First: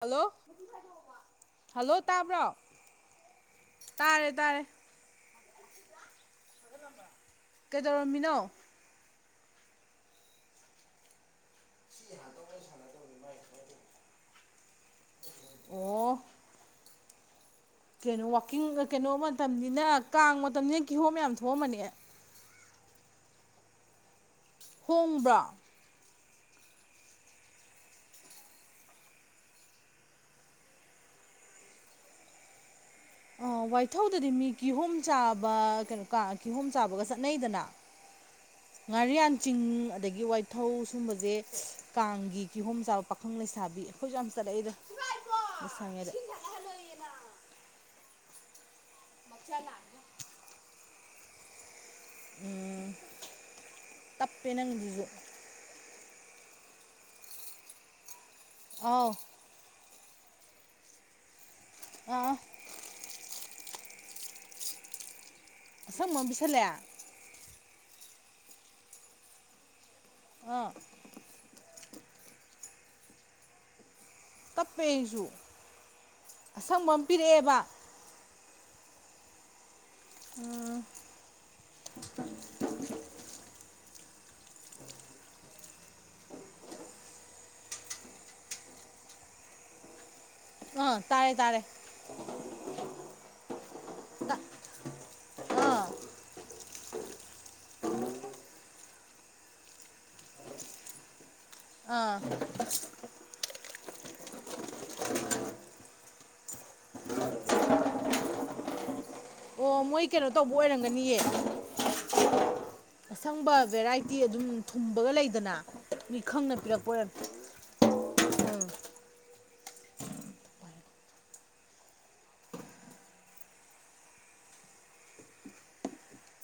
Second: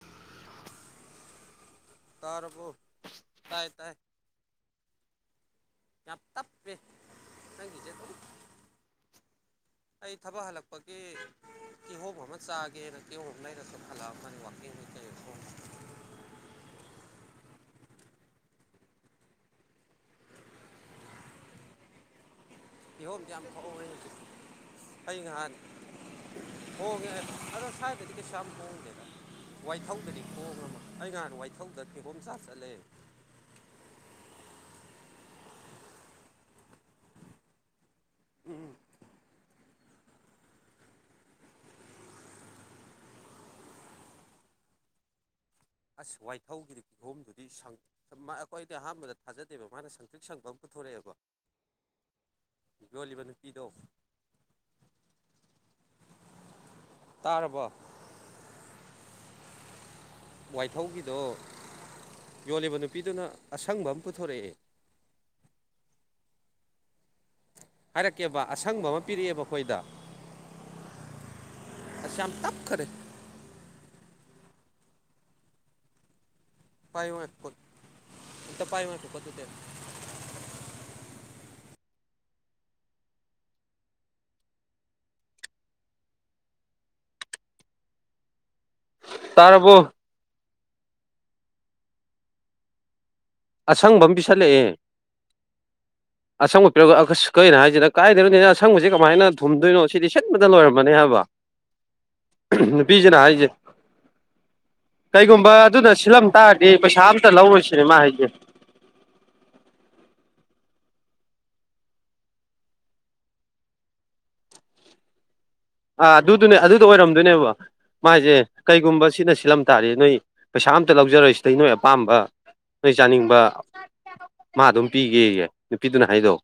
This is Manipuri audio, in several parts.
ꯍꯂꯣ ꯍꯜꯂꯣ ꯇꯥꯕ꯭ꯔꯣ ꯇꯥꯔꯕꯣ ꯇꯥꯏ ꯇꯥꯏ ꯇꯥꯔꯦ ꯇꯥꯔꯦ ꯌꯥꯝ ꯇꯞꯄꯦ ꯅꯪꯒꯤꯁꯦ ꯑꯗꯨꯝ ꯀꯩꯗꯧꯔꯝꯃꯤꯅꯣ ꯑꯩ ꯊꯕꯛ ꯍꯜꯂꯛꯄꯒꯤ ꯀꯍꯣ ꯃꯣꯍꯃ ꯆꯥꯑꯒꯦ ꯅꯣ ꯍ ꯅ ꯐꯀꯤ ꯑꯣ ꯀꯩꯅꯣ ꯋꯥꯋꯥꯛꯀꯤꯡ ꯀꯩꯅꯣ ꯃꯇꯝꯅꯤꯅ ꯀꯥꯡꯕ ꯃꯇꯝꯅꯤꯅ ꯀꯤꯍꯣꯝ ꯌꯥꯝ ꯊꯣꯛꯑꯝꯕꯅꯦ ꯏꯍꯣꯝꯁꯦ ꯌꯥꯝ ꯐꯥꯎꯦꯁꯤ ꯑꯩ ꯍꯣꯡꯕ꯭ꯔꯣ ꯉꯍꯥꯟꯅꯤ ꯍꯣꯡꯒꯦ ꯑꯗꯣ ꯁ꯭ꯋꯥꯏꯗꯗꯤ ꯀꯩꯁꯝ ꯍꯣꯡꯗꯦꯗ ꯋꯥꯏꯊꯧꯗꯗꯤ ꯈꯣꯡꯈ꯭ꯔꯃ ꯑꯩꯍꯥꯟ ꯋꯥꯏꯊꯧꯗ ꯀꯤꯒꯣꯝ ꯆꯥꯛ ꯆꯠꯂꯦꯕ ꯑ ꯋꯥꯏꯊꯧꯗꯗꯤ ꯃꯤ ꯀꯤꯍꯣꯝ ꯆꯥꯕ ꯀꯩꯅꯣ ꯀꯥ ꯀꯤꯍꯣꯝ ꯆꯥꯕꯒ ꯆꯠꯅꯩꯗꯅ ꯉꯥꯔꯤꯌꯥꯟ ꯆꯤꯡ ꯑꯗꯒꯤ ꯒꯤ ꯋꯥꯏꯊꯧ ꯁꯨꯝꯕꯁꯦ ꯀꯥꯡꯒꯤ ꯀꯤꯍꯣꯝ ꯆꯥꯕ ꯄꯥꯈꯪ ꯂꯩꯁꯥꯕꯤ ꯑꯩꯈꯣꯏꯁꯨ ꯌꯥꯝ ꯆꯠꯂꯛꯏꯗ ꯋꯥ ꯑꯁ ꯋꯥꯏꯊꯧꯒꯤ ꯀꯤꯍꯣꯝꯗꯨꯗꯤ ꯑꯩꯈꯣꯏꯗꯤ ꯑꯍꯥꯟꯕꯗ ꯊꯥꯖꯗꯦꯕ ꯃꯥꯅ ꯁꯪꯇ꯭ꯔꯤꯛ ꯁꯪꯐꯝ ꯄꯨꯊꯣꯔꯛꯑꯦꯕꯣ ꯎꯝ ꯇꯞꯄꯦ ꯅꯪꯗꯨꯁꯨ ꯇꯥꯔꯕ ꯑꯥꯎ ꯋꯥꯏꯊꯧꯒꯤꯗꯣ ꯑꯥ ꯌꯣꯜꯂꯤꯕ ꯅꯨꯄꯤꯗꯨꯅ ꯑꯁꯪꯕ ꯑꯃ ꯄꯨꯊꯣꯔꯛꯑꯦ ꯁꯝꯃꯣ ꯄꯁꯥꯂꯌꯥ ꯍꯥꯏꯔꯛꯀꯦꯕ ꯑꯁꯪꯕ ꯑꯃ ꯄꯤꯔꯛꯑꯦꯕ ꯑꯩꯈꯣꯏꯗ ꯑꯥ ꯑꯁꯥ ꯌꯥꯝ ꯇꯞ ꯈꯔꯦ ꯇꯞꯄꯤ ꯑꯩꯖꯨ ꯄꯥꯏ ꯋꯥꯀ ꯑ ꯄꯥꯏ ꯋꯥꯨꯀ ꯇ ꯎ ꯇꯔꯕꯨꯣ ꯑ ꯇꯥꯔꯦ ꯇꯥꯔꯦ ꯑꯁꯪꯕ ꯑꯃ ꯄꯤꯁꯜꯂꯛꯑꯦ ꯑꯥ ꯑꯁꯪꯕ ꯄꯤꯔꯛꯒ ꯀꯩꯅꯣ ꯍꯥꯏꯁꯤꯗ ꯀꯥꯏꯗꯅꯅꯤꯅ ꯑꯁꯪꯕꯕꯁꯤꯦ ꯀꯃꯥꯏꯅ ꯊꯨꯝꯗꯣꯏꯅꯣ ꯁꯤꯗꯤ ꯁꯤꯠꯕꯗ ꯂꯣꯏꯔꯝꯕꯅꯤ ꯍꯥꯏꯕ ꯑꯥ ꯅꯨꯄꯤꯁꯤꯅ ꯍꯥꯏꯁꯦ ꯀꯩꯒꯨꯝꯕ ꯑꯗꯨꯗ ꯁꯤꯜꯂꯝ ꯇꯥꯔꯗꯤ ꯄꯩꯁꯥ ꯑꯝꯇ ꯂꯧꯔꯨꯁꯤꯅꯦ ꯃꯥ ꯍꯥꯏꯁꯦ ꯑꯣ ꯃꯣꯏ ꯀꯩꯅꯣ ꯇꯧꯕ ꯑꯣꯏꯔꯝꯒꯅꯤꯌꯦ ꯑꯁꯪꯕ ꯚꯦꯔꯥꯏꯇꯤ ꯑꯗꯨꯝ ꯊꯨꯝꯕꯒ ꯂꯩꯗꯅ ꯑꯥ ꯃꯤ ꯑꯗꯨꯗꯨꯅꯦ ꯈꯪꯅ ꯑꯗꯨꯗꯣ ꯄꯤꯔꯛꯄ ꯑꯣꯏꯔꯝ ꯑꯣꯏꯔꯝꯗꯣꯏꯅꯦꯕ ꯃꯥꯥꯏꯁꯦ ꯀꯩꯒꯨꯝꯕ ꯁꯤꯅ ꯁꯤꯜꯂꯝ ꯇꯥꯔꯦ ꯅꯣꯏ ꯄꯩꯁꯥ ꯑꯝꯇ ꯂꯧꯖꯔꯣꯏꯁꯤꯗꯩ ꯅꯣꯏ ꯑꯄꯥꯝꯕ ꯅꯣꯏ ꯆꯥꯅꯤꯡꯕ ꯃꯥ ꯑꯗꯨꯝ ꯄꯤꯒꯦꯌꯦ ꯅꯨꯄꯤꯗꯨꯅ ꯍꯥꯏꯗꯣ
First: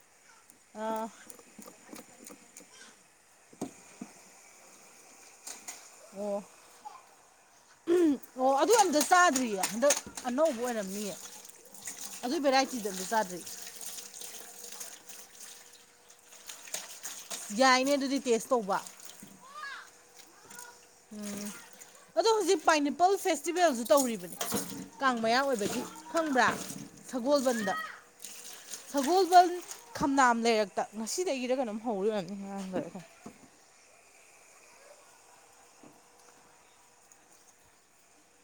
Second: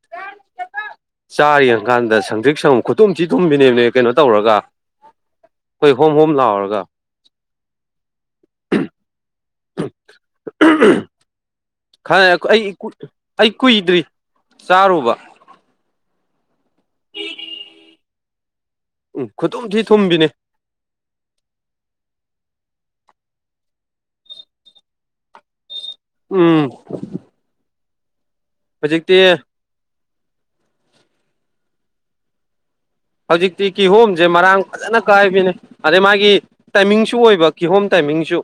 ꯑꯥ ꯆꯥ ꯌꯦꯡ ꯀꯥꯟꯗ ꯁꯪꯗ꯭ꯛ ꯁꯪ ꯈꯨꯇꯨꯝ ꯊꯤ ꯊꯨꯝꯕꯤꯅꯦꯕꯅꯦ ꯀꯩꯅꯣ ꯇꯧꯔꯒ ꯑꯩꯈꯣꯏ ꯍꯣꯝ ꯍꯣꯝ ꯑꯣ ꯂꯥꯎꯔꯒ ꯑꯣ ꯑꯗꯨ ꯑꯝꯇ ꯆꯥꯗ꯭ꯔꯤꯌꯦ ꯍꯟꯗꯛ ꯑꯅꯧꯕ ꯑꯣꯏꯔꯝꯅꯤꯌꯦ ꯈꯪꯂꯩꯔ ꯑꯗꯨꯏ ꯑꯩ ꯚꯦꯔꯥꯏꯇꯤꯗꯣ ꯑꯝꯇ ꯆꯥꯗ꯭ꯔꯤ ꯑꯩ ꯀꯨꯏꯗ꯭ꯔꯤ ꯆꯥꯔꯨꯕ ꯌꯥꯏꯅꯦ ꯑꯗꯨꯗꯤ ꯇꯦꯁ ꯇꯧꯕ ꯎꯝ ꯈꯨꯇꯨꯝ ꯊꯤ ꯊꯨꯝꯕꯤꯅꯤ ꯎꯝ ꯑꯗꯣ ꯍꯧꯖꯤꯛ ꯄꯥꯏꯅꯦꯄꯜ ꯐꯦꯁꯇꯤꯚꯦꯜꯁꯨ ꯇꯧꯔꯤꯕꯅꯦ ꯀꯥꯡ ꯃꯌꯥ ꯑꯣꯏꯕꯒꯤ ꯐꯪꯕ꯭ꯔꯥ ꯎꯝ ꯁꯒꯣꯜꯕꯟꯗ ꯍꯧꯖꯤꯛꯇꯤ ꯁꯒꯣꯜꯕꯟ ꯈꯝꯅꯥꯝ ꯂꯩꯔꯛꯇ ꯉꯁꯤꯗꯒꯤꯔ ꯀꯩꯅꯣꯝ ꯍꯧꯔꯣꯏꯕꯅꯤ ꯉꯥꯡꯈꯔꯒ ꯍꯧꯖꯤꯛꯇꯤ ꯀꯤꯍꯣꯝꯁꯦ ꯃꯔꯥꯡ ꯐꯖꯅ ꯀꯥꯏꯕꯅꯦ ꯑꯗꯩ ꯃꯥꯒꯤ ꯇꯥꯏꯃꯤꯡꯁꯨ ꯑꯣꯏꯕ ꯀꯤꯍꯣꯝ ꯇꯥꯏꯃꯤꯡꯁꯨ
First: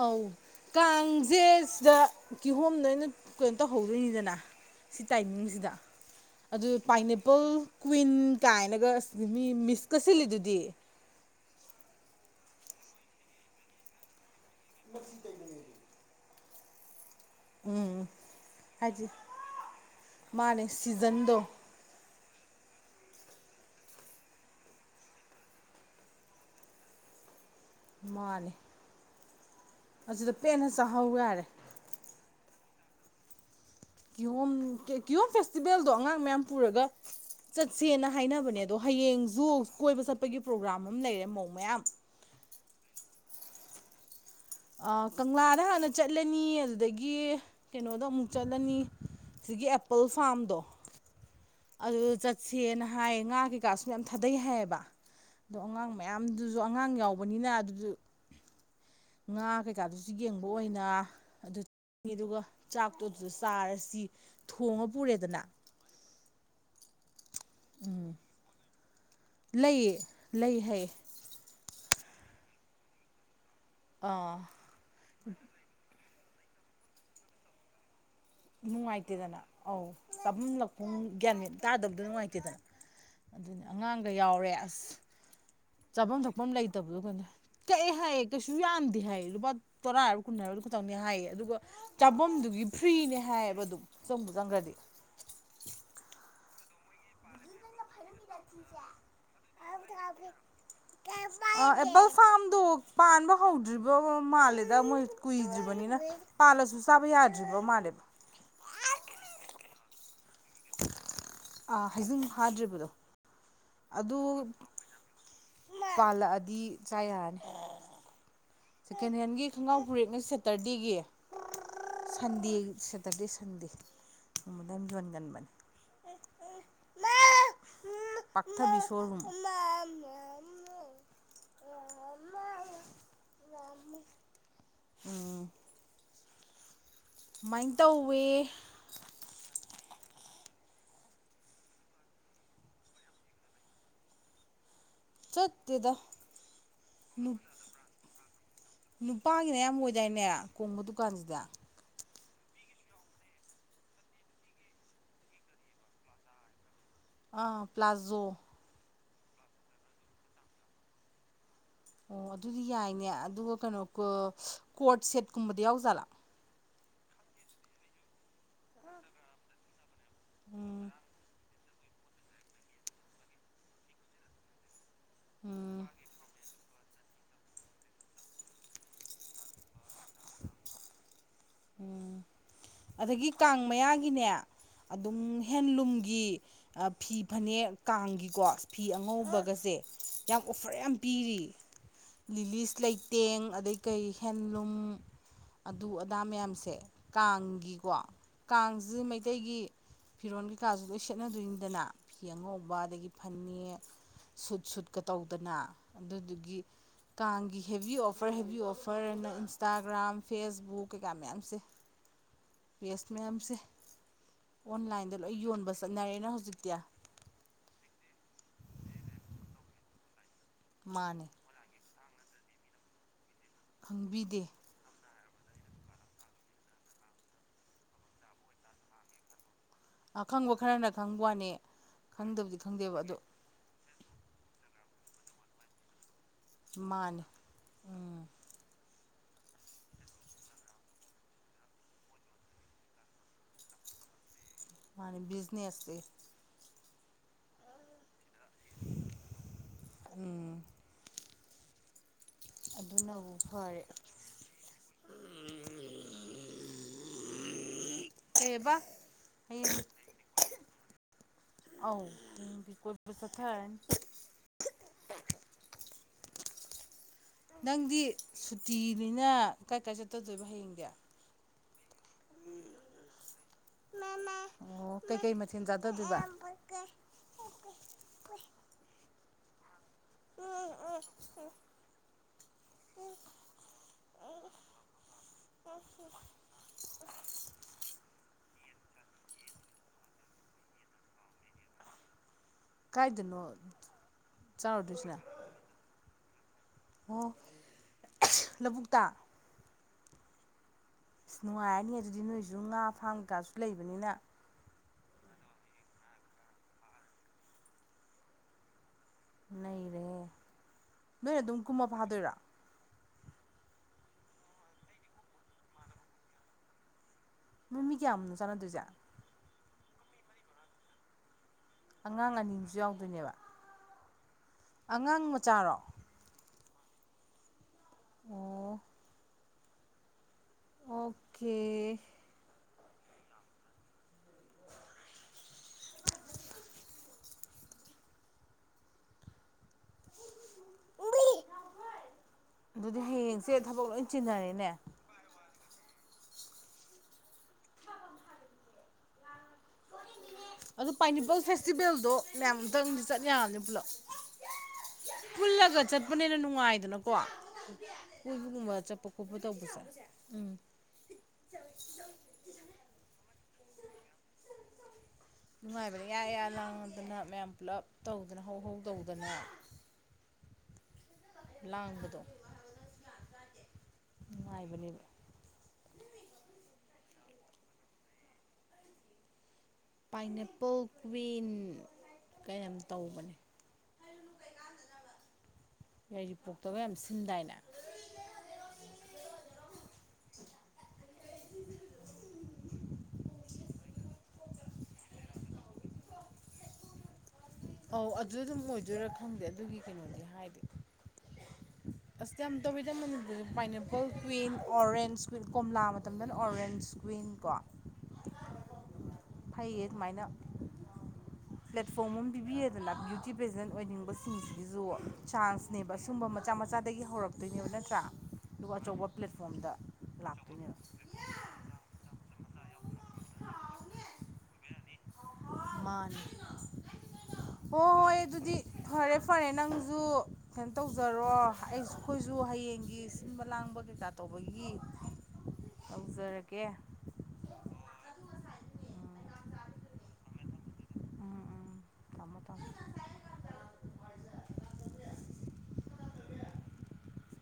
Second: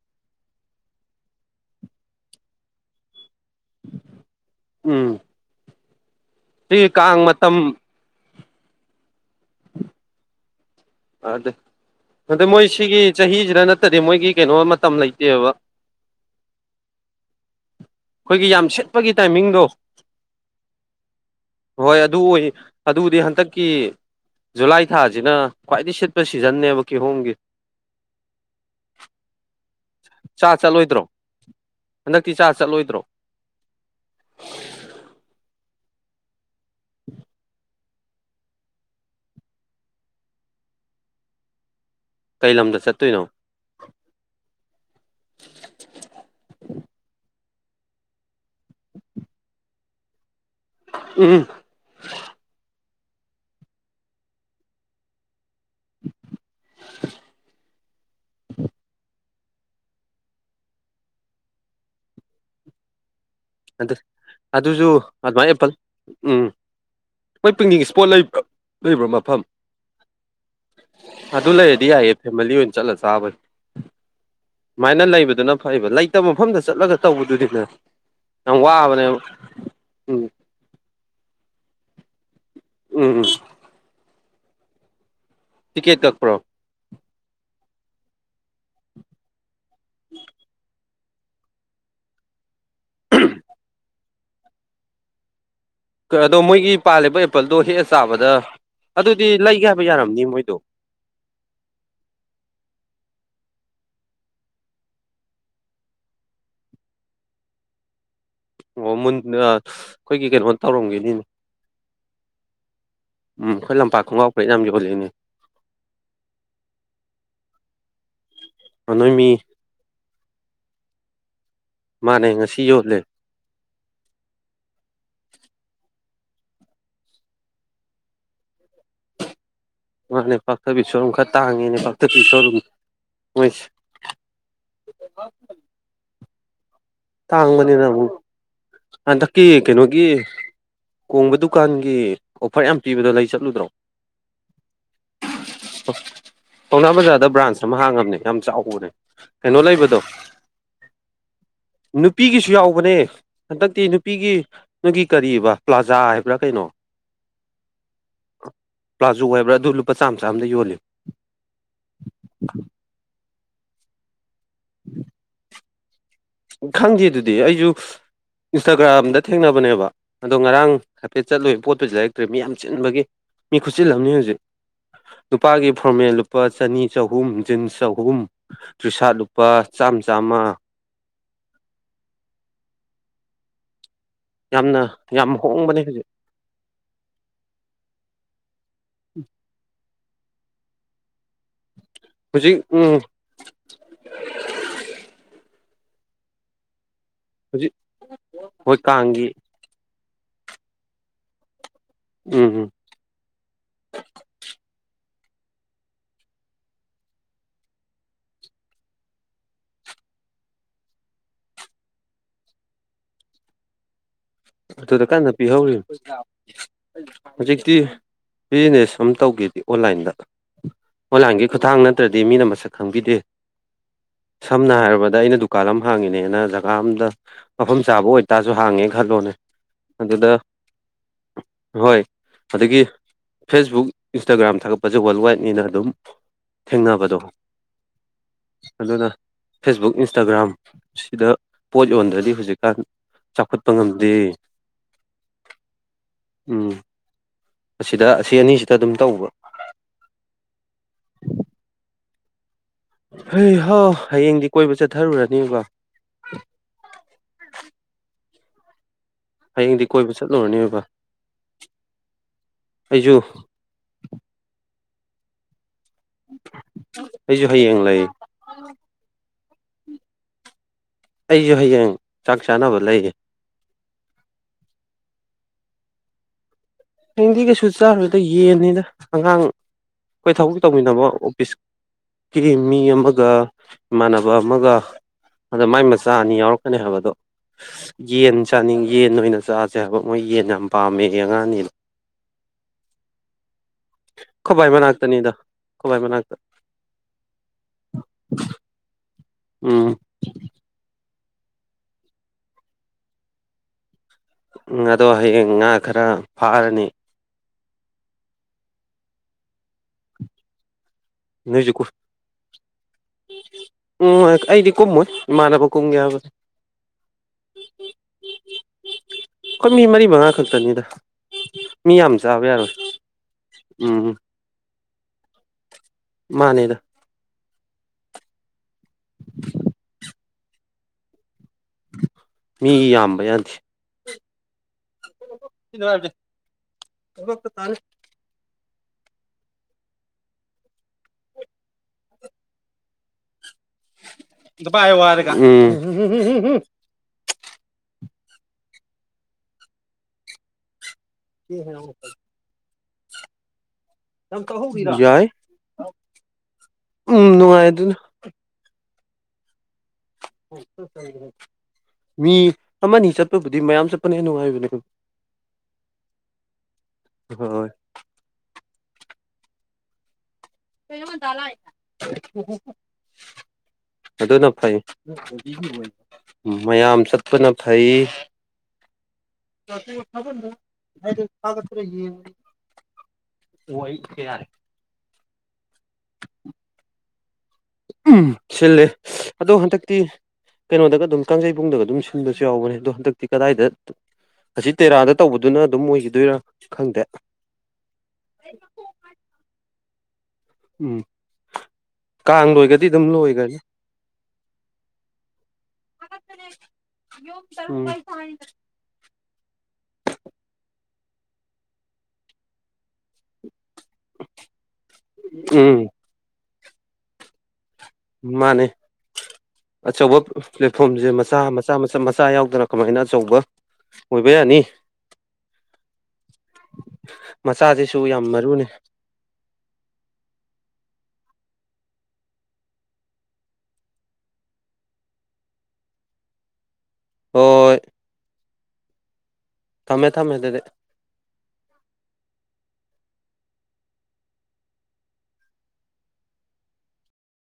ꯑꯧ ꯀꯥꯡꯁꯦ ꯁꯤꯗ ꯀꯤꯍꯣꯝꯗ ꯑꯩꯅ ꯀꯩꯅꯣ ꯇꯧꯍꯧꯗꯣꯏꯅꯤꯗꯅ ꯁꯤ ꯎꯝ ꯇꯥꯏꯃꯤꯡꯁꯤꯗ ꯑꯗꯨ ꯁꯤꯒꯤ ꯀꯥꯡ ꯄꯥꯏꯅꯦꯄꯜ ꯃꯇꯝ ꯀ꯭ꯋꯤꯟ ꯀꯥꯏꯅꯒ ꯑꯁ ꯃꯤ ꯃꯤꯁ ꯀꯁꯤꯜꯂꯤꯗꯨꯗꯤ ꯑꯗ ꯃꯣꯏ ꯁꯤꯒꯤ ꯆꯍꯤꯁꯤꯗ ꯅꯠꯇꯗꯤ ꯃꯣꯏꯒꯤ ꯀꯩꯅꯣ ꯃꯇꯝ ꯂꯩꯇꯦꯕ ꯎꯝ ꯑꯩꯈꯣꯏꯒꯤ ꯌꯥꯝ ꯍꯥꯏꯗꯤ ꯁꯤꯠꯄꯒꯤ ꯇꯥꯏꯃꯤꯡꯗꯣ ꯃꯥꯟꯅꯦ ꯁꯤꯖꯟꯗꯣ ꯍꯣꯏ ꯑꯗꯨ ꯑꯣꯏ ꯑꯗꯨꯗꯤ ꯍꯟꯇꯛꯀꯤ ꯖꯨꯂꯥꯏ ꯊꯥꯁꯤꯅ ꯈ꯭ꯋꯥꯏꯗꯩ ꯁꯤꯠꯄ ꯁꯤꯖꯟꯅꯦꯕ ꯀꯤꯍꯣꯝꯒꯤ ꯃꯥꯟꯂꯤ ꯑꯗꯨꯗ ꯆꯥ ꯄꯦꯟꯅ ꯆꯠꯂꯣꯏꯗ꯭ꯔꯣ ꯆꯥꯍꯧ ꯌꯔꯦ ꯍꯟꯗꯛꯇꯤ ꯆꯥ ꯆꯠꯂꯣꯏꯗ꯭ꯔꯣ ꯀꯤꯍꯣꯝ ꯀꯤꯍꯣꯝ ꯐꯦꯁꯇꯤꯚꯦꯜꯗꯣ ꯑꯉꯥꯡ ꯃꯌꯥꯝ ꯄꯨꯔꯒ ꯆꯠ ꯆꯠꯁꯦꯅ ꯍꯥꯏꯅꯕꯅꯦ ꯑꯗꯣ ꯍꯌꯦꯡꯁꯨ ꯀꯣꯏꯕ ꯆꯠꯄꯒꯤ ꯄ꯭ꯔꯣꯒ꯭ꯔꯥꯝ ꯑꯃ ꯂꯩꯔꯦ ꯃꯧ ꯃꯌꯥꯝ ꯀꯩ ꯂꯝꯗ ꯆꯠꯇꯣꯏꯅꯣ ꯑꯥ ꯀꯪꯂꯥꯗ ꯍꯥꯟꯅ ꯆꯠꯂꯅꯤ ꯑꯗꯨꯗꯒꯤ ꯀꯩꯅꯣꯗꯣ ꯑꯃꯨꯛ ꯆꯠꯂꯅꯤ ꯁꯤꯒꯤ ꯑꯦꯄꯜ ꯐꯥꯔꯝꯗꯣ ꯎꯝ ꯑꯗꯨꯗ ꯆꯠꯁꯦꯅ ꯍꯥꯏ ꯉꯥ ꯀꯩꯀꯥꯁꯨ ꯌꯥꯝ ꯊꯥꯗꯩ ꯍꯥꯏꯌꯦꯕ ꯑꯗꯣ ꯑꯉꯥꯡ ꯃꯌꯥꯝꯗꯨꯁꯨ ꯑꯉꯥꯡ ꯌꯥꯎꯕꯅꯤꯅ ꯑꯗꯨꯁꯨ ꯉꯥ ꯀꯩꯀꯥꯗꯨꯁꯨ ꯌꯦꯡꯕ ꯑꯣꯏꯅ ꯑꯗꯨ ꯑꯗꯨꯒ ꯆꯥꯛꯇꯣ ꯑꯗꯨꯗ ꯑꯗꯨ ꯆꯥꯔꯁꯤ ꯊꯣꯡꯉ ꯑꯗꯨꯁꯨ ꯄꯨꯔꯦꯗꯅ ꯑꯗꯨꯃꯥꯏꯅ ꯑꯦꯄꯜ ꯎꯝ ꯃꯣꯏ ꯄꯤꯛꯅꯤꯛ ꯏꯁꯄꯣꯠ ꯎꯝ ꯂꯩꯕ꯭ꯔꫭ ꯃꯐꯝ ꯂꯩꯌꯦ ꯂꯩ ꯍꯥꯏꯌꯦ ꯑꯗꯨ ꯂꯩꯔꯗꯤ ꯌꯥꯏꯌꯦ ꯐꯦꯃꯤꯂꯤ ꯑꯣꯏꯅ ꯆꯠꯂ ꯆꯥꯕꯩ ꯑꯥ‌ ꯁꯨꯃꯥꯏꯅ ꯂꯩꯕꯗꯨꯅ ꯐꯩꯕ ꯂꯩꯇꯕ ꯃꯐꯝꯗ ꯆꯠꯂꯒ ꯇꯧꯕꯗꯨꯗꯤꯅꯦ ꯌꯥꯝ ꯋꯥꯕꯅꯦꯕ ꯅꯨꯡꯉꯥꯏꯇꯦꯗꯅ ꯑꯧ ꯎꯝ ꯆꯥꯐꯝ ꯂꯛꯐꯝ ꯒ꯭ꯌꯥꯟ ꯃ‌ꯦꯟ ꯇꯥꯗꯕꯗꫭ ꯅꯨꯡꯉꯥꯏꯇꯦꯗꯅ ꯎꯝ ꯎꯝ ꯑꯗꯨꯅꯤ ꯑꯉꯥꯡꯒ ꯌꯥꯎꯔꯦ ꯑꯁ ꯇꯤꯀꯦꯠ ꯆꯥꯐꯝ ꯀꯛꯄ꯭ꯔꯣ ꯊꯛꯐꯝ ꯂꯩꯇꯕꯗꯣ ꯀꯩꯅꯣ ꯀꯛꯑꯦ ꯍꯥꯏꯌꯦ ꯀꯩꯁꯨ ꯌꯥꯝꯗꯦ ꯍꯥꯏꯌꯦ ꯂꯨꯄꯥ ꯇꯔꯥ ꯍꯥꯏꯕꯔꯥ ꯀꯨꯟ ꯍꯥꯏꯕꯔꯥ ꯇꯝꯃꯤ ꯍꯥꯏꯌꯦ ꯑꯗꯨꯒ ꯆꯥꯐꯝꯗꯨꯒꯤ ꯐ꯭ꯔꯤꯅꯦ ꯍꯥꯏꯌꯦꯕ ꯑꯗꯨꯝ ꯆꯪꯕꯨ ꯆꯪꯈ꯭ꯔꯗꯤ ꯑꯗꯣ ꯃꯣꯏꯒꯤ ꯄꯥꯜꯂꯤꯕ ꯑꯦꯄꯜꯗꯣ ꯍꯦꯛ ꯆꯥꯕꯗ ꯑꯗꯨꯗꯤ ꯂꯩꯒꯦ ꯍꯥꯏꯕ ꯌꯥꯔꯝꯅꯤ ꯃꯣꯏꯗꯣ ꯑ ꯑꯦꯄꯜ ꯐꯥꯔꯝꯗꯣ ꯄꯥꯟꯕ ꯍꯧꯗ꯭ꯔꯤꯕ ꯃꯥꯜꯂꯤꯗ ꯃꯣꯏ ꯀꯨꯏꯗ꯭ꯔꯤꯕꯅꯤꯅ ꯄꯥꯂꯁꯨ ꯆꯕꯥ ꯌꯥꯗ꯭ꯔꯤꯕ ꯃꯥꯟꯂ‌ꯦꯕ ꯑꯣ ꯃꯨꯟ ꯑꯩꯈꯣꯏꯒꯤ ꯀꯩꯅꯣ ꯇꯧꯔꯝꯒꯦꯅꯤꯅꯦ ꯑꯥ ꯍꯩꯖꯤꯡ ꯐꯥ ꯎꯝ ꯑꯩꯈꯣꯏ ꯂꯝꯄꯥꯛ ꯈꯣꯡꯒꯥꯎ ꯐꯨꯔꯤꯠ ꯌꯥꯝ ꯌꫭꯟꯂꯤꯅ‌ꯦ ꯄꯥꯜꯂꯛꯑꯗꯤ ꯆꯥꯌꯥꯔꯅꯤ ꯅꯣꯏ ꯁꯦꯀꯦꯟ ꯃꯤ ꯍꯦꯟꯒꯤ ꯈꯣꯡꯒ꯭ꯔꯥꯎ ꯐꯨꯔꯤꯛꯅ ꯁꯦꯇꯔꯗꯦꯒꯤ ꯃꯥꯅꯦ ꯁꯟꯗꯦ ꯉꯁꯤ ꯌꯣꯜꯂꯦ ꯁꯦꯇꯔꯗꯦ ꯁꯟꯗꯦ ꯒꯨꯝꯕꯗ [unintelligible] ꯌꯥꯝ ꯌꯣꯟꯒꯟꯕꯅꯤ ꯄꯥꯛꯊꯕꯤꯁꯣꯔꯨꯝ ꯃꯥꯅꯦ ꯄꯥꯛꯊꯕꯤ ꯁꯣꯔꯨꯝ ꯈꯔ ꯇꯥꯡꯉꯦꯅꯦꯀꯣ ꯄꯥꯛꯊꯕꯤ ꯁꯣꯔꯨꯝ ꯃꯣꯏꯁꯦ ꯎꯝ ꯁꯨꯃꯥꯏꯅ ꯇꯥꯡꯕꯅꯤꯅ ꯑꯃꯨꯛ ꯇꯧꯋꯦ ꯍꯟꯗꯛꯀꯤ ꯀꯩꯅꯣꯒꯤ ꯀꯣꯡꯕ ꯗꯨꯀꯥꯟꯒꯤ ꯑꯣꯐꯔ ꯌꯥꯝ ꯄꯤꯕꯗꯣ ꯂꯩ ꯆꯠꯂꯨꯗ꯭ꯔꯣ ꯆꯠꯇꯦꯗ ꯄꯥꯎꯅꯥ ꯕꯖꯥꯔꯗ ꯅꯨꯞ ꯕ꯭ꯔꯥꯟꯁ ꯑꯃ ꯍꯥꯡꯉꯝꯅꯦ ꯌꯥꯝ ꯆꯥꯎꯕꯅꯦ ꯅꯨꯄꯥꯒꯤꯅ ꯀꯩꯅꯣ ꯑꯌꯥꯝ ꯂꯩꯕꯗꯣ ꯑꯣꯏꯗꯥꯏꯅꯦ ꯀꯣꯡꯕ ꯗꯨꯀꯥꯟꯁꯤꯗ ꯅꯨꯄꯤꯒꯤꯁꯨ ꯌꯥꯎꯕꯅꯦ ꯍꯟꯗꯛꯇꯤ ꯅꯨꯄꯤꯒꯤ ꯅꫭꯏꯒꯤ ꯀꯔꯤꯕ ꯄ꯭ꯂꯥꯖꯥ ꯍꯥꯏꯕ꯭ꯔꯥ ꯀꯩꯅꯣ ꯑꯥ ꯄ꯭ꯂꯖꯣ ꯄ꯭ꯂꯥꯖꯣ ꯍꯥꯏꯕ꯭ꯔꯥ ꯑꯗꯨ ꯂꯨꯄꯥ ꯆꯥꯝ ꯆꯥꯝꯗ ꯌꯣꯜꯂꯤ ꯑꯣ ꯑꯗꯨꯗꯤ ꯌꯥꯏꯅꯦ ꯑꯗꯨꯒ ꯀꯩꯅꯣ ꯀꯣꯔꯠ ꯁꯦꯠꯀꯨꯝꯕꯗꯤ ꯌꯥꯎꯖꯥꯠꯂꯥ ꯈꯪꯗꯦ ꯑꯗꯨꯗꯤ ꯑꯩꯁꯨ ꯏꯟꯁꯇꯥꯒ꯭ꯔꯥꯝꯗ ꯊꯦꯡꯅꯕꯅꯦꯕ ꯑꯗꯣ ꯉꯔꯥꯡ ꯎꯝ ꯍꯥꯏꯐꯦꯠ ꯆꯠꯂꯨꯏ ꯄꯣꯠꯄꯨꯗꯤ ꯂꯩꯔꯛꯇ꯭ꯔꯦ ꯃꯤ ꯌꯥꯝ ꯆꯤꯟꯕꯒꯤ ꯃꯤ ꯈꯨꯠꯆꯤꯜꯑꯝꯅꯤ ꯍꯧꯖꯤꯛ ꯅꯨꯄꯥꯒꯤ ꯎꯝ ꯐꯣꯔꯃꯦꯟ ꯂꯨꯄꯥ ꯆꯅꯤ ꯆꯥꯍꯨ ꯑꯍꯨꯝ ꯖꯤꯟ ꯆꯥꯍꯨꯝ ꯇ꯭ꯔꯤꯁꯥꯠ ꯂꯨꯄꯥ ꯆꯥꯝꯃ ꯆꯥꯝꯃ ꯎꯝ ꯑꯗꯒꯤ ꯀꯥꯡ ꯃꯌꯥꯒꯤꯅꯦ ꯌꯥꯝꯅ ꯑꯗꯨꯝ ꯌꯥꯝ ꯍꯣꯡꯕꯅꯦ ꯍꯧꯖꯤꯛ ꯍꯦꯟꯂꯨꯝꯒꯤ ꯐꯤ ꯐꯅꯦꯛ ꯀꯥꯡꯒꯤꯀꯣ ꯐꯤ ꯑꯉꯧꯕꯒꯁꯦ ꯌꯥꯝ ꯑꯣꯐꯔ ꯌꯥꯝ ꯄꯤꯔꯤ [inaudible] ꯂꯤꯂꯤꯁ ꯎꯝ ꯂꯩꯇꯦꯡ ꯑꯗꯩ ꯀꯔꯤ ꯍꯦꯟꯂꯨꯝ ꯑꯗꯨ ꯑꯗꯥ ꯃꯌꯥꯝꯁꯦ ꯍꯧꯖꯤꯛ ꯀꯥꯡꯒꯤꯀꯣ ꯍꯣꯏ ꯀꯥꯡꯁꯤ ꯀꯥꯡꯒꯤ ꯃꯩꯇꯩꯒꯤ ꯐꯤꯔꯣꯜ ꯀꯩꯀꯥꯁꯨ ꯂꯣꯏ ꯁꯦꯠꯅꯗꯣꯏꯅꯤꯗꯅ ꯐꯤ ꯎꯝ ꯎꯝ ꯑꯉꯧꯕ ꯑꯗꯒꯤ ꯐꯅꯦꯛ ꯁꯨꯠ ꯁꯨꯠꯀ ꯇꯧꯗꯅ ꯑꯗꯨꯗꯨꯒꯤ ꯀꯥꯡꯒꯤ ꯍꯦꯕꯤ ꯑꯣꯐꯔ ꯍꯦꯕꯤ ꯑꯣꯐꯔ ꯍꯥꯏꯅ ꯏꯟꯁꯇꯥꯒ꯭ꯔꯥꯝ ꯐꯦꯁꯕꯨꯛ ꯀꯩꯀꯥ ꯃꯌꯥꯝꯁꯦ ꯄꯦꯁ ꯃꯌꯥꯝꯁꯦ ꯑꯗꯨꯗ ꯑꯣꯟꯂꯥꯏꯟꯗ ꯀꯟꯅ ꯂꯣꯏ ꯌꯣꯟꯕ ꯄꯤꯍꯧꯔꯤꯅꯩ ꯆꯠꯅꯔꯦꯅ ꯍꯧꯖꯤꯛꯇꯤ ꯍꯧꯖꯤꯛꯇꯤ ꯕꯤꯖꯤꯅꯦꯁ ꯑ ꯇꯧꯒꯦꯗꯤ ꯑꯣꯟꯂꯥꯏꯟꯗ ꯃꯥꯅꯦ ꯑꯣꯟꯂꯥꯏꯟꯒꯤ ꯈꯨꯊꯥꯡ ꯅꯠꯇ꯭ꯔꯗꯤ ꯃꯤꯅ ꯃꯁꯛ ꯈꯪꯕꯤꯗꯦ ꯈꯪꯕꯤꯗꯦ ꯁꯝꯅ ꯍꯥꯏꯔꯕꯗ ꯑꯩꯅ ꯗꯨꯀꯥꯟ ꯑꯃ ꯍꯥꯡꯉꯤꯅꯦꯅ ꯖꯒꯥ ꯑꯝꯗ ꯃꯐꯝ ꯆꯥꯕ ꯑꯣꯏꯇꯥꯔꯁꯨ ꯍꯥꯡꯉꯦꯅ ꯈꯜꯂꯣꯅꯦ ꯑ ꯑꯗꯨꯗ ꯈꯪꯕ ꯈꯔꯅ ꯈꯪꯕ ꯋꯥꯅꯤ ꯍꯣꯏ ꯈꯪꯗꯕꯗꯤ ꯑꯗꯒꯤ ꯈꯪꯗꯦꯕ ꯑꯗꯣ ꯐꯦꯁꯕꯨꯛ ꯏꯟꯁꯇꯥꯒ꯭ꯔꯥꯝ ꯊꯥꯒꯠꯄꯁꯦ ꯋꯥꯔꯜ ꯋꯥꯏꯠ ꯅꯤꯅ ꯑꯗꯨꯝ ꯊꯦꯡꯅꯕꯗꯣ ꯃꯥꯅꯦ ꯎꯝ ꯑꯗꯨꯅ ꯐꯦꯁꯕꯨꯛ ꯏꯟꯁꯇꯥꯒ꯭ꯔꯥꯝ ꯁꯤꯗ ꯄꯣꯠ ꯌꯣꯟꯗ꯭ꯔꯗꯤ ꯍꯧꯖꯤꯛꯀꯥꯟ ꯆꯥꯎꯈꯠꯄ ꯉꯝꯗꯦ ꯃꯥꯅꯤ ꯕꯤꯖꯤꯅꯦꯁꯁ ꯎꯝ ꯑꯁꯤꯗ ꯑꯁꯤ ꯑꯅꯤꯁꯤꯗ ꯑꯗꯨꯝ ꯇꯧꯕ [unintelligible] ꯑꯗꯨꯅꯕꯨ ꯍꯩ ꯍꯥ ꯐꯔꯦ ꯍꯌꯦꯡꯗꯤ ꯀꯣꯏꯕ ꯆꯠꯊꯔꯨ ꯔꯅꯤꯕ [unintelligible] ꯀꯩꯍꯥꯏꯕ ꯍꯌꯦꯡ ꯍꯌꯦꯡꯗꯤ ꯀꯣꯏꯕ ꯆꯠꯂꯨꯔꯅꯦꯕ ꯑꯥꯎ ꯍꯌꯦꯡꯗꯤ ꯀꯣꯏꯕ ꯑꯩꯁꯨ ꯆꯠꯊꯔꯅꯤ [inaudible] ꯅꯪꯗꯤ ꯂꯩ ꯁꯨꯇꯤꯅꯤꯅ ꯀꯥꯏ ꯀꯥꯏ ꯆꯠꯇꯗꯣꯏꯕ ꯍꯌꯦꯡꯗꯤ ꯑꯩꯁꯨ ꯍꯌꯦꯡ ꯆꯥꯛ ꯆꯥꯅꯕ ꯂꯩꯌꯦ ꯑꯣ ꯀꯩ ꯀꯩ ꯃꯊꯦꯜ ꯆꯊꯥꯗꯨꯏꯕ ꯍꯦꯡꯗꯤ ꯀꯩꯁꯨ ꯆꯥꯔꯨꯨꯔꯗ ꯌꯦꯟꯅꯤꯅ ꯑꯉꯥꯡ ꯑꯩꯈꯣꯏ ꯊꯕꯛ ꯇꯧꯃꯤꯟꯅꯕ ꯑꯣꯐꯤꯁ ꯀꯤ ꯃꯤ ꯑꯃꯒ ꯏꯃꯥꯟꯅꯕ ꯑꯃꯒ ꯑꯗ ꯃꯥꯏ ꯃꯆꯥ ꯑꯅꯤ ꯌꯥꯎꯔꯛꯀꯅꯤ ꯍꯥꯏꯕꯗꯣ ꯌꯦꯟ ꯆꯥꯅꯤꯡ ꯌꯦꯟ ꯑꯣꯏꯅ ꯆꯥ ꯆ ꯍꯥꯏꯕ ꯃꯣꯏ ꯌꯦꯟ ꯌꯥꯝ ꯄꯥꯝꯃꯦꯌꯦ ꯑꯉꯥꯡꯅꯦꯅ ꯀꯥꯏꯗꯅꯣ ꯑꯈꯣꯏ ꯕꯥ ꯆꯥꯔꯨꯗꯣꯏꯁꯤꯅ ꯃꯅꯥꯛꯇꯅꯤꯗ ꯑꯈꯣꯏ ꯕꯥ ꯃꯅꯥꯛꯇ ꯑꯣ ꯂꯧꯕꯨꯛꯇ ꯎꯝ ꯑꯁ ꯅꯨꯡꯉꯥꯏꯔꯅꯤ ꯑꯗꯨꯗꯤ ꯅꯣꯏꯁꯨ ꯉꯥ ꯐꯥꯝ ꯀꯩꯀꯥꯁꯨ ꯂꯩꯕꯅꯤꯅ ꯑꯗꯣ ꯍꯌꯦꯡ ꯉꯥ ꯈꯔ ꯐꯥꯔꯅꯤ ꯂꯩꯔꯦ ꯅꯣꯏ ꯑꯗꯨꯝ ꯅꯣꯏꯁꯨ ꯀꯨꯝꯃ ꯐꯥꯗꯣꯏꯔꯥ ꯎꯝ ꯑꯩꯗꯤ ꯀꯨꯝꯃꯣꯏ ꯏꯃꯥꯟꯅꯕ ꯀꯨꯝꯒꯦ ꯍꯥꯏꯕ ꯅꯣꯏ ꯃꯤ ꯀꯌꯥꯝ ꯃꯨꯛꯅꯣ ꯆꯥꯟꯅꯗꯣꯏꯁꯦ ꯑꯩꯈꯣꯏ ꯃꯤ ꯃꯔꯤ ꯃꯉꯥ ꯈꯛꯇꯅꯤꯗ ꯃꯤ ꯌꯥꯝ ꯑꯉꯥꯡ ꯆꯥꯕ ꯑꯅꯤ ꯌꯥꯔꯣꯏ ꯑꯃꯁꯨ ꯌꯥꯎꯗꯣꯏꯅꯦꯕ ꯎꯝ ꯑꯉꯥꯡ ꯃꯆꯥꯔꯣ ꯃꯥꯅꯦꯗ ꯑꯣ ꯑꯣꯐ ꯀꯦ ꯃꯤ ꯌꯥꯝꯕ ꯌꯥꯗꯦ [unintelligible] ꯗꯤ ꯇꯥꯔꯦ ꯑꯗꯨꯗꯤ ꯍꯌꯦꯡꯁꯦ ꯊꯕꯛ ꯂꯣꯏ ꯏ ꯆꯤꯟꯅꯔꯦꯅꯦ ꯄꯥꯏ ꯋꯥꯔꯀ ꯑꯗꯣ ꯄꯥꯏꯅꯦꯄꯜ ꯐꯦꯁꯇꯤꯚꯦꯜꯗꯣ ꯃꯌꯥꯝ ꯑꯃꯝꯇꯪꯗꯤ ꯆꯠ ꯌꯥꯔꯅꯤ ꯄꯨꯂꯞ ꯌꯥꯏ ꯄꯨꯜꯂꯒ ꯆꯠꯄꯅꯦꯅ ꯅꯨꯡꯉꯥꯏꯗꯅꯀꯣ ꯎꯝ ꯅꯨꯡꯉꯥꯏ ꯑꯗꯨꯅ ꯀꯣꯏꯕꯒꯨꯝꯕ ꯆꯠꯄ ꯈꯣꯠꯄ ꯇꯧꯕꯁꯦ ꯎꯝ ꯃꯤ ꯑꯃꯅꯤ ꯆꯠꯄꯕꯨꯗꯤ ꯃꯌꯥꯝ ꯆꯠꯄꯅꯦꯦ ꯅꯨꯡꯉꯥꯏꯕꯅꯦꯣ ꯅꯨꯡꯉꯥꯏꯕꯗ ꯏꯌꯥ ꯂꯥꯡꯉꯗꯅ ꯃꯌꯥꯝ ꯍꯣꯏ ꯄꯨꯜꯂꯞ ꯇꯧꯗꯅ ꯍꯧ ꯍꯧꯧ ꯇꯧꯗꯅ ꯀꯃꯂ ꯍꯥꯏ ꯂꯥꯡꯕꯗꯣ ꯑꯗꯨꯅ ꯐꯩ ꯅꯨꯡꯉꯥꯏꯕꯅꯦꯕ ꯃꯌꯥꯝ ꯆꯠꯄꯅ ꯐꯩ ꯄꯥꯏꯅꯦꯄꯜ ꯀ꯭ꯋꯤꯟ [unintelligible] ꯑꯣ ꯀꯩꯅꯣꯝ ꯇꯧꯕꯅꯦ ꯑꯩ ꯀꯌꯥ ꯌꯥꯏꯔꯤꯄꯣꯛꯇꯒ ꯌꯥꯝ ꯁꯤꯟꯗꯥꯏꯅꯦ ꯎꯝ ꯁꯤꯜꯂꯤ ꯑꯗꯣ ꯍꯟꯗꯛꯇꯤ ꯀꯩꯅꯣꯗꯒ ꯑꯗꯨꯝ ꯀꯥꯡꯖꯩꯕꯨꯡꯗꯒ ꯑꯗꯨꯝ ꯁꯤꯟꯕꯁꯨ ꯌꯥꯎꯕꯅꯦ ꯑꯗꯣ ꯍꯟꯗꯛꯇꯤ ꯀꯗꯥꯏꯗ ꯑꯁꯤ ꯇꯦꯔꯥꯗ ꯇꯧꯕꯗꯨꯅ ꯑꯗꯨꯝ ꯑꯣꯏꯈꯤꯗꯣꯏꯔꯥ ꯈꯪꯗꯦ ꯑꯧ ꯑꯗꯨ ꯑꯗꯨꯝ ꯑꯣꯏꯗꯣꯏꯔꯥ ꯈꯪꯗꯦ ꯑꯗꯨꯒꯤ ꯀꯩꯅꯣꯗꯤ ꯍꯥꯏꯗꯤ ꯎꯝ [inaudible] ꯑꯁꯇ ꯀꯥꯡ ꯌꯥꯝ ꯂꯣꯏꯒꯗꯤ ꯇꯧꯋꯤꯗ ꯑꯗꯨꯝ ꯂꯣꯏꯈꯔꯦ ꯃꯅꯤꯄꯨꯔꯁꯤ ꯄꯥꯏꯅꯦꯄꯜ ꯀ꯭ꯋꯤꯟ ꯑꯣꯔꯦꯟꯁ ꯀ꯭ꯋꯤꯟ ꯀꯣꯝꯂꯥ ꯃꯇꯝꯗꯅ ꯑꯣꯔꯦꯟꯁ ꯀ꯭ꯋꯤꯟ ꯀꯣ ꯍ ꯐꯩꯌꯦ ꯑꯗꯨꯃꯥꯏꯅ ꯄ꯭ꯂꯦꯠꯐꯣꯝ ꯑꯃ ꯄꯤꯕꯤꯌꯦꯗꯅ ꯕ꯭ꯌꯨꯇꯤ ꯄ꯭ꯔꯦꯖꯦꯟ ꯑꯣꯏꯅꯤꯡꯕ ꯁꯤꯡꯁꯤꯒꯤꯁꯨ ꯎꯝ ꯆꯥꯟꯁꯅꯦꯕ ꯑꯨꯝꯕ ꯃꯆꯥ ꯃꯆꯥꯗꯒꯤ ꯍꯧꯔꯛꯇꯣꯏꯅꯦꯕ ꯅꯠꯇ꯭ꯔꯥ ꯃꯥꯅꯦ ꯑꯗꯨꯒ ꯑꯆꯧꯕ ꯄ꯭ꯂꯦꯠꯐꯣꯝꯗ ꯑꯆꯧꯕ ꯂꯥꯛꯇꯣꯏꯅꯦꯕ ꯄ꯭ꯂꯦꯠꯐꯣꯝꯁꯦ ꯃꯆꯥ ꯃꯆꯥ ꯃꯆꯥ ꯃꯆꯥ ꯌꯥꯎꯗꯅ ꯀꯃꯥꯏꯅ ꯑꯆꯧꯕ ꯑꯣꯏꯕ ꯌꯥꯅꯤ ꯍꯣꯏ ꯃꯥꯅꯤ ꯃꯆꯥꯁꯤꯁꯨ ꯍꯣꯏ ꯌꯥꯝ ꯑꯗꯨꯗꯤ ꯃꯔꯨꯅꯤ ꯐꯔꯦ ꯐꯔꯦ ꯅꯪꯁꯨ ꯀꯩꯅꯣ ꯇꯧꯖꯔꯣ ꯑꯩ ꯑꯩꯈꯣꯏꯁꯨ ꯍꯌꯦꯡꯒꯤ ꯁꯤꯟꯕ ꯂꯥꯡꯕ ꯀꯩꯀꯥ ꯇꯧꯕꯒꯤ ꯇꯧꯖꯔꯒꯦ ꯑꯣ ꯑꯗꯨ ꯉꯁꯥꯏ ꯊꯝꯃꯦ ꯊꯝꯃꯦ ꯑꯗꯨꯗꯤ ꯎꯝ ꯎꯝ ꯊꯃ ꯇ